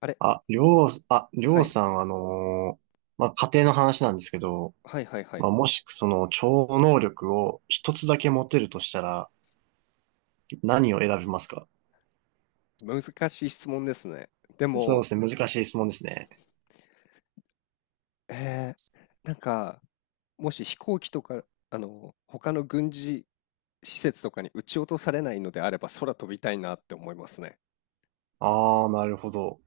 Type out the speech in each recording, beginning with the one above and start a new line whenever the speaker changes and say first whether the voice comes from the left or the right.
left: あれ、
right: あ、りょう、あ、りょ
left: は
right: う
left: い、
right: さん、まあ、家庭の話なんですけど、
left: はいはいは
right: まあ、
left: い。
right: もしその超能力を一つだけ持てるとしたら何を選びますか？
left: 難しい質問ですね。で
right: そうで
left: も、
right: すね、難しい質問ですね。
left: えなんか、もし飛行機とか、あの、他の軍事施設とかに撃ち落とされないのであれば、空飛びたいなって思いますね。
right: ああ、なるほど。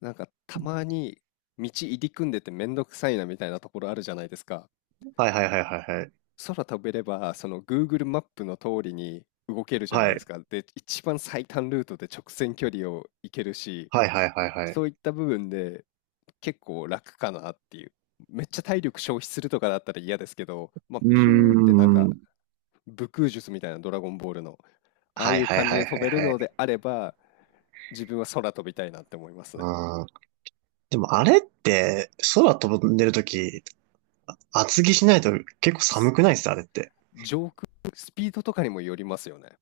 left: なんか、たまに道入り組んでてめんどくさいなみたいなところあるじゃないですか。
right: はいはいはいはいはい。
left: 空飛べれば、その Google マップの通りに動けるじゃない
right: は
left: です
right: い、
left: か。で、一番最短ルートで直線距離を行けるし、
right: はいはいはいはい。
left: そういった部分で結構楽かなっていう。めっちゃ体力消費するとかだったら嫌ですけど、まあ、
right: うー
left: ピューってなんか
right: ん。
left: 武空術みたいなドラゴンボールの、ああ
right: は
left: い
right: い
left: う
right: はい
left: 感じ
right: は
left: で
right: い
left: 飛
right: はい
left: べる
right: は
left: の
right: い。
left: であれば、自分は空飛びたいなって思いますね。
right: うーん。でもあれって空飛んでるとき厚着しないと結構寒
left: す
right: くないですあれって。
left: 上空、スピードとかにもよりますよね。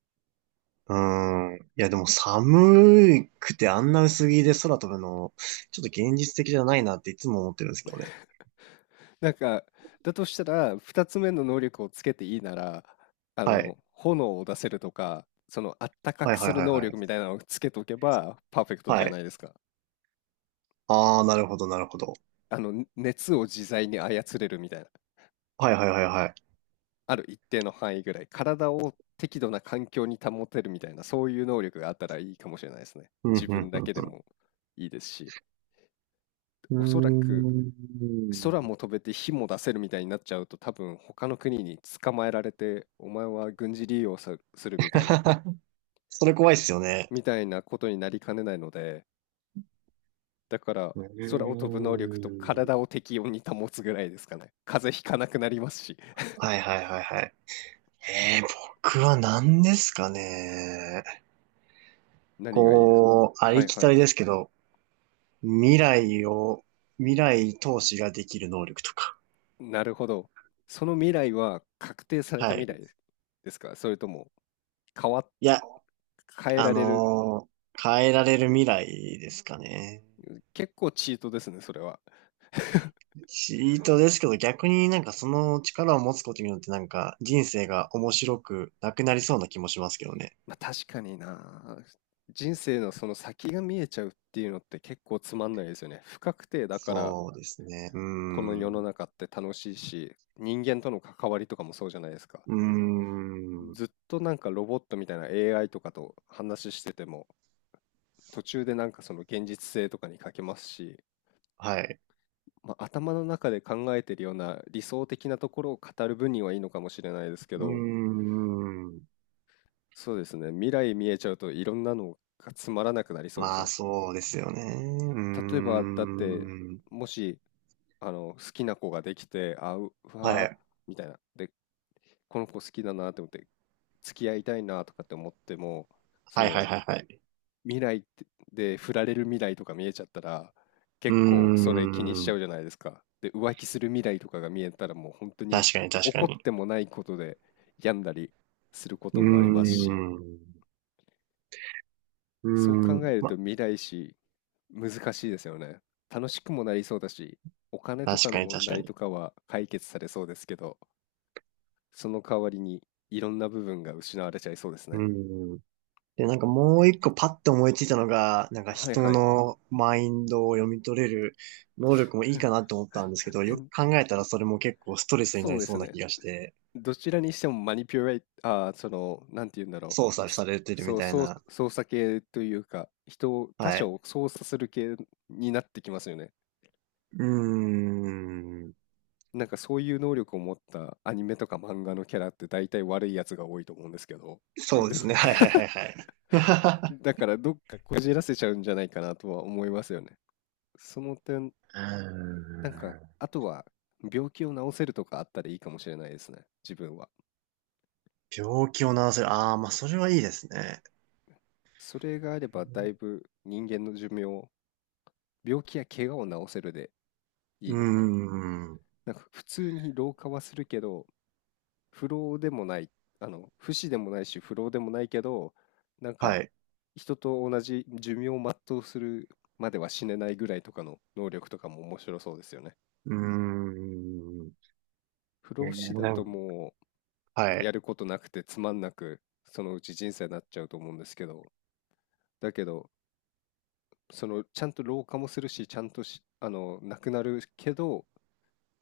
right: うーん。いや、でも寒くてあんな薄着で空飛ぶの、ちょっと 現実的じゃないなっていつも思ってるんですけどね。
left: なんか、だとしたら、二つ目の能力をつけていいなら、あ
right: はい。
left: の、炎を出せるとか、その、あったか
right: は
left: く
right: いは
left: す
right: い
left: る
right: はい
left: 能
right: はい。
left: 力みたいなのをつけとけば、パーフェクトじ
right: は
left: ゃな
right: い。
left: いですか。
right: ああ、なるほどなるほど。
left: あの、ね熱を自在に操れるみたいな。
right: はいはいはいはい。
left: ある一定の範囲ぐらい。体を適度な環境に保てるみたいな、そういう能力があったらいいかもしれないですね。
right: うん、
left: 自
right: うん、
left: 分だ
right: うん、
left: けでもいいですし。
right: う
left: おそらく、
right: ん。うー
left: 空
right: ん。
left: も飛べて火も出せるみたいになっちゃうと多分他の国に捕まえられてお前は軍事利用さするみたいな
right: それ怖いっすよね。
left: ことになりかねないので、だから
right: う
left: 空を飛
right: ー
left: ぶ能力と体
right: ん。
left: を適温に保つぐらいですかね。風邪ひかなくなりますし。
right: はいはいはいはい。えー、僕は何ですかね。
left: 何がいいですか？
right: こう、あ
left: は
right: り
left: い
right: き
left: は
right: た
left: い。
right: りですけど、未来を、未来投資ができる能力とか。
left: なるほど。その未来は確定された
right: は
left: 未
right: い。
left: 来ですですか、それとも変わ
right: いや、
left: 変え
right: あ
left: られる？
right: のー変えられる未来ですかね。
left: 結構チートですね、それは。
right: チートですけど、逆になんかその力を持つことによってなんか人生が面白くなくなりそうな気もしますけどね。
left: まあ、確かにな。人生のその先が見えちゃうっていうのって結構つまんないですよね。不確定だから
right: そうですね。うー
left: この世
right: ん。
left: の
right: う
left: 中って楽しいし、人間との関わりとかもそうじゃないですか。
right: ーん。
left: ずっとなんかロボットみたいな AI とかと話してても、途中でなんかその現実性とかに欠けますし、
right: はい。
left: まあ、頭の中で考えてるような理想的なところを語る分にはいいのかもしれないですけ
right: うー
left: ど、
right: ん。
left: そうですね。未来見えちゃうといろんなのがつまらなくなりそうです
right: まあ
left: ね。
right: そうですよね。うー
left: 例えば、だって、
right: ん。
left: もし、あの、好きな子ができて、あ、う、う
right: は
left: わー
right: い。
left: みたいな。で、この子好きだなと思って、付き合いたいなとかって思っても、そ
right: はいはい
left: の、
right: はいはい。
left: 未来ってで、振られる未来とか見えちゃったら、
right: うー
left: 結構それ気にしちゃ
right: ん。
left: うじゃないですか。で、浮気する未来とかが見えたら、もう本当に
right: 確かに確か
left: 怒っ
right: に。
left: てもないことで病んだりするこ
right: う
left: と
right: ー
left: もありますし。
right: ん。う
left: そう
right: ー
left: 考
right: ん。
left: えると未来史難しいですよね。楽しくもなりそうだし、お金と
right: 確
left: かの
right: かに
left: 問
right: 確か
left: 題と
right: に。
left: かは解決されそうですけど、その代わりにいろんな部分が失われちゃいそうです
right: う
left: ね。
right: ん。で、なんかもう一個パッと思いついたのが、なんか
left: はい
right: 人
left: はい。
right: のマインドを読み取れる能力もいいかなって思ったんですけど、よく 考えたらそれも結構ストレスにな
left: そう
right: り
left: で
right: そう
left: す
right: な
left: ね。
right: 気がして、
left: どちらにしてもマニピュレイ、ああ、その、なんて言うんだろ
right: 操
left: う。
right: 作
left: す
right: されてるみたい
left: そう、
right: な。
left: 操作系というか、人を、他
right: は
left: 者
right: い。
left: を操作する系になってきますよね。
right: うーん。
left: なんかそういう能力を持ったアニメとか漫画のキャラって大体悪いやつが多いと思うんですけど、
right: そうで
left: ど、
right: すね。はいはいはいはい。
left: だからどっかこじらせちゃうんじゃないかなとは思いますよね。その点、
right: うー
left: なんか、
right: ん。
left: あとは病気を治せるとかあったらいいかもしれないですね、自分は。
right: 病気を治せる。ああ、まあそれはいいですね。
left: それがあればだいぶ人間の寿命、病気や怪我を治せるで
right: う
left: い
right: ー
left: いのかな。
right: ん。
left: なんか普通に老化はするけど、不老でもない、あの、不死でもないし不老でもないけど、なん
right: は
left: か
right: い。
left: 人と同じ寿命を全うするまでは死ねないぐらいとかの能力とかも面白そうですよね。
right: うーん。
left: 不
right: え
left: 老不死
right: ー
left: だ
right: な
left: と
right: ん
left: もう
right: は
left: や
right: い。
left: ることなくてつまんなくそのうち人生になっちゃうと思うんですけど、だけどそのちゃんと老化もするしちゃんとしあのなくなるけど、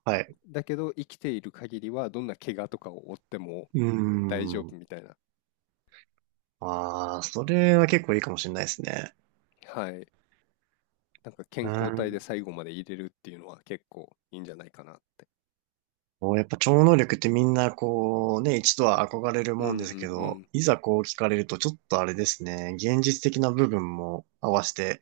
right: はい。
left: だけど生きている限りはどんな怪我とかを負っても
right: うー
left: 大丈夫
right: ん。
left: みたいな。
right: ああ、それは結構いいかもしれないですね。
left: はい、なんか健
right: う
left: 康体で
right: ん。
left: 最後まで入れるっていうのは結構いいんじゃないかなって。
right: こうやっぱ超能力ってみんなこうね、一度は憧れる
left: うん
right: も
left: う
right: んですけど、
left: ん
right: いざこう聞かれるとちょっとあれですね、現実的な部分も合わせて、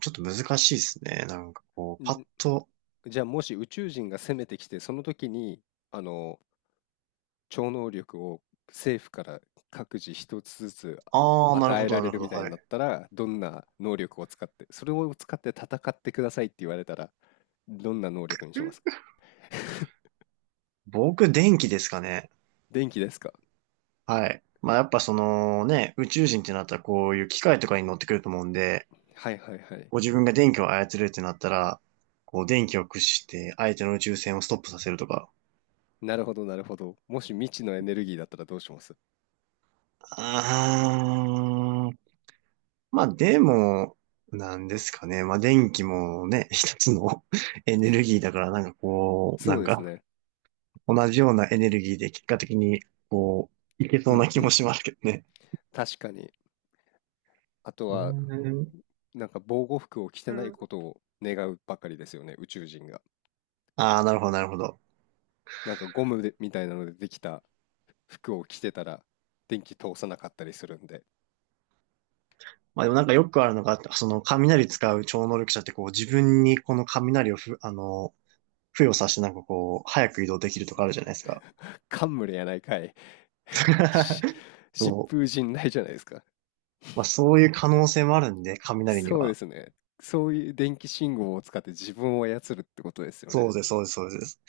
right: ちょっと難しいですね。なんかこ
left: う
right: う、
left: ん
right: パッ
left: ん。
right: と、
left: じゃあもし宇宙人が攻めてきてその時に、あの、超能力を政府から各自一つずつ
right: ああ、なる
left: 与
right: ほ
left: え
right: ど、
left: ら
right: な
left: れ
right: るほ
left: る
right: ど、
left: みたい
right: は
left: になっ
right: い。
left: たら、どんな能力を使って、それを使って戦ってくださいって言われたら、どんな能力にしますか？
right: 僕、電気ですかね。
left: 電気ですか？
right: はい。まあやっぱそのね、宇宙人ってなったらこういう機械とかに乗ってくると思うんで、
left: はいはいはい。
right: ご自分が電気を操れるってなったら、こう電気を駆使して相手の宇宙船をストップさせるとか。
left: なるほどなるほど。もし未知のエネルギーだったらどうします？
right: あー、まあでも、なんですかね。まあ電気もね、一つの エネルギーだから、なんかこう、
left: そ
right: な
left: う
right: ん
left: です
right: か
left: ね。
right: 同じようなエネルギーで結果的に、こう、いけ
left: う
right: そうな
left: ん
right: 気
left: う
right: も
left: ん。
right: しますけどね。
left: 確かに。あと
right: う
left: は、
right: ーん。
left: なんか防護服を着てないことを願うばかりですよね、宇宙人が。
right: ああ、なるほど、なるほど。
left: なんかゴムでみたいなのでできた服を着てたら電気通さなかったりするんで。
right: まあでもなんかよくあるのが、その雷使う超能力者ってこう自分にこの雷をふ、付与させてなんかこう、早く移動できるとかあるじゃないですか。
left: 冠やないかい。し
right: そ
left: 疾
right: う。
left: 風陣雷じゃないですか？
right: まあそういう可能性もあるんで、雷に
left: そうで
right: は。
left: すね。そういう電気信号を使って自分を操るってことですよ
right: そ
left: ね。
right: うです、そうです、そうです。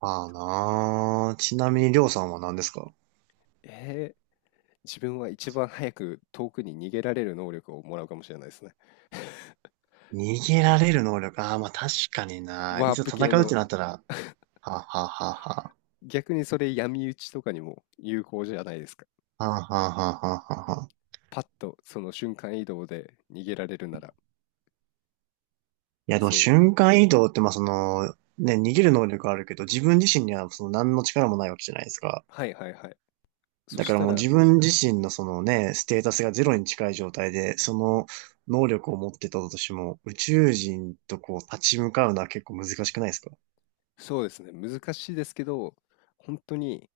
right: ああなあ。ちなみに、りょうさんは何ですか？
left: えー、自分は一番早く遠くに逃げられる能力をもらうかもしれないですね。
right: 逃げられる能力。ああ、まあ確かにな。い
left: ワー
right: ざ
left: プ
right: 戦
left: 系
right: うって
left: の。
right: なったら、はあ、はあはあは
left: 逆にそれ闇討ちとかにも有効じゃないですか？
right: あ、はあ、はあはあはあはあ。
left: パッとその瞬間移動で逃げられるなら、
right: いや、でも
left: そう、
right: 瞬間移動って、まあその、ね、逃げる能力あるけど、自分自身にはその何の力もないわけじゃないですか。
left: はいはいはい。そ
right: だか
left: し
right: ら
left: た
right: もう
left: ら、
right: 自分自身のそのね、ステータスがゼロに近い状態で、その能力を持ってたとしても、宇宙人とこう立ち向かうのは結構難しくないですか？
left: そうですね、難しいですけど、本当に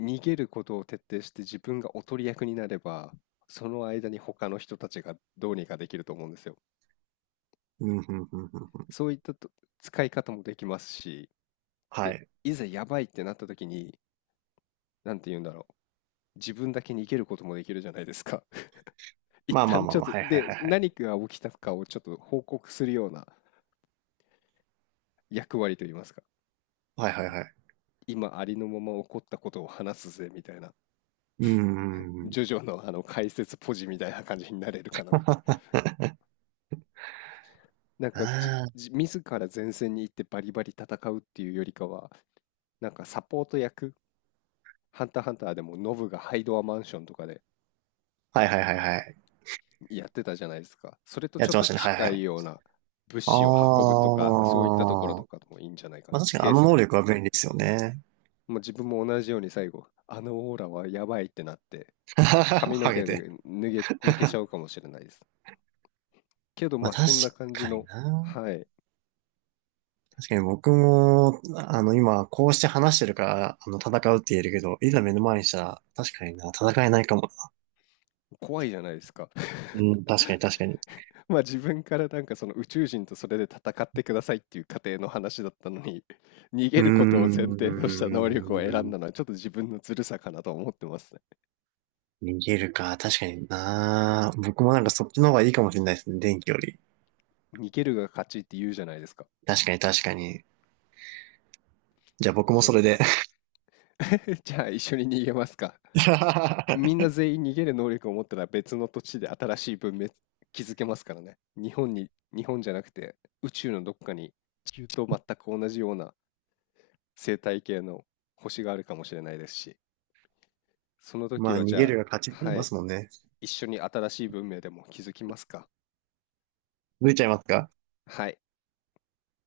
left: 逃げることを徹底して自分がおとり役になれば、その間に他の人たちがどうにかできると思うんですよ。
right: うん、うん、うん、うん。
left: そういったと使い方もできますし、
right: は
left: で、
right: い。
left: いざやばいってなった時に、なんて言うんだろう。自分だけ逃げることもできるじゃないですか。一
right: まあまあ
left: 旦
right: ま
left: ち
right: あ
left: ょっ
right: まあ、
left: と、
right: はいはい
left: で、
right: はいはい。
left: 何が起きたかをちょっと報告するような役割といいますか。
right: はいはいはい。
left: 今ありのまま起こったことを話すぜみたいな、
right: うん、うん、うん。
left: ジョジョのあの解説ポジみたいな感じになれるかなみたいな。なんかじ、
right: あ
left: じ自ら前線に行ってバリバリ戦うっていうよりかは、なんかサポート役、ハンターハンターでもノブがハイドアマンションとかで
right: あ、はいはいはいはい。
left: やってたじゃないですか。それと
right: や
left: ち
right: っ
left: ょっ
right: てま
left: と
right: したね、はいは
left: 近い
right: い。
left: ような物
right: あ
left: 資を運ぶとか、そういったところと
right: あ、
left: かでもいいんじゃないか
right: ま
left: な。
right: あ確かにあ
left: テー
right: の
left: ス、
right: 能力は便利ですよね。
left: もう自分も同じように最後、あのオーラはやばいってなって、髪の
right: ハゲ
left: 毛
right: て。
left: で脱げ、抜けちゃうかもしれないです。けど、
right: ま
left: ま
right: あ
left: あ、
right: 確
left: そんな感じ
right: かに
left: の、
right: な。
left: はい、
right: 確かに僕も、今、こうして話してるから、戦うって言えるけど、いざ目の前にしたら、確かにな、戦えないかも。
left: 怖いじゃないですか。
right: うん、確かに確かに。
left: まあ、自分からなんかその宇宙人とそれで戦ってくださいっていう過程の話だったのに、逃
right: う
left: げ
right: ー
left: ることを前提とした能力を選ん
right: ん、
left: だのは、ちょっと自分のずるさかなと思ってますね。
right: 逃げるか、確かにな。僕もなんかそっちの方がいいかもしれないですね、電気より。
left: 逃げるが勝ちって言うじゃないですか。
right: 確かに確かに。じゃあ僕も
left: そう。
right: それで。
left: じゃあ、一緒に逃げますか。みんな 全員逃げる能力を持ったら別の土地で新しい文明築けますからね。日本に、日本じゃなくて宇宙のどっかに地球と全く同じような生態系の星があるかもしれないですし、その
right: ま
left: 時
right: あ、
left: は
right: 逃
left: じ
right: げ
left: ゃ
right: るが勝ちって
left: あ、
right: 言い
left: は
right: ま
left: い、
right: すもんね。
left: 一緒に新しい文明でも築きますか。
right: 抜いちゃいますか？
left: はい。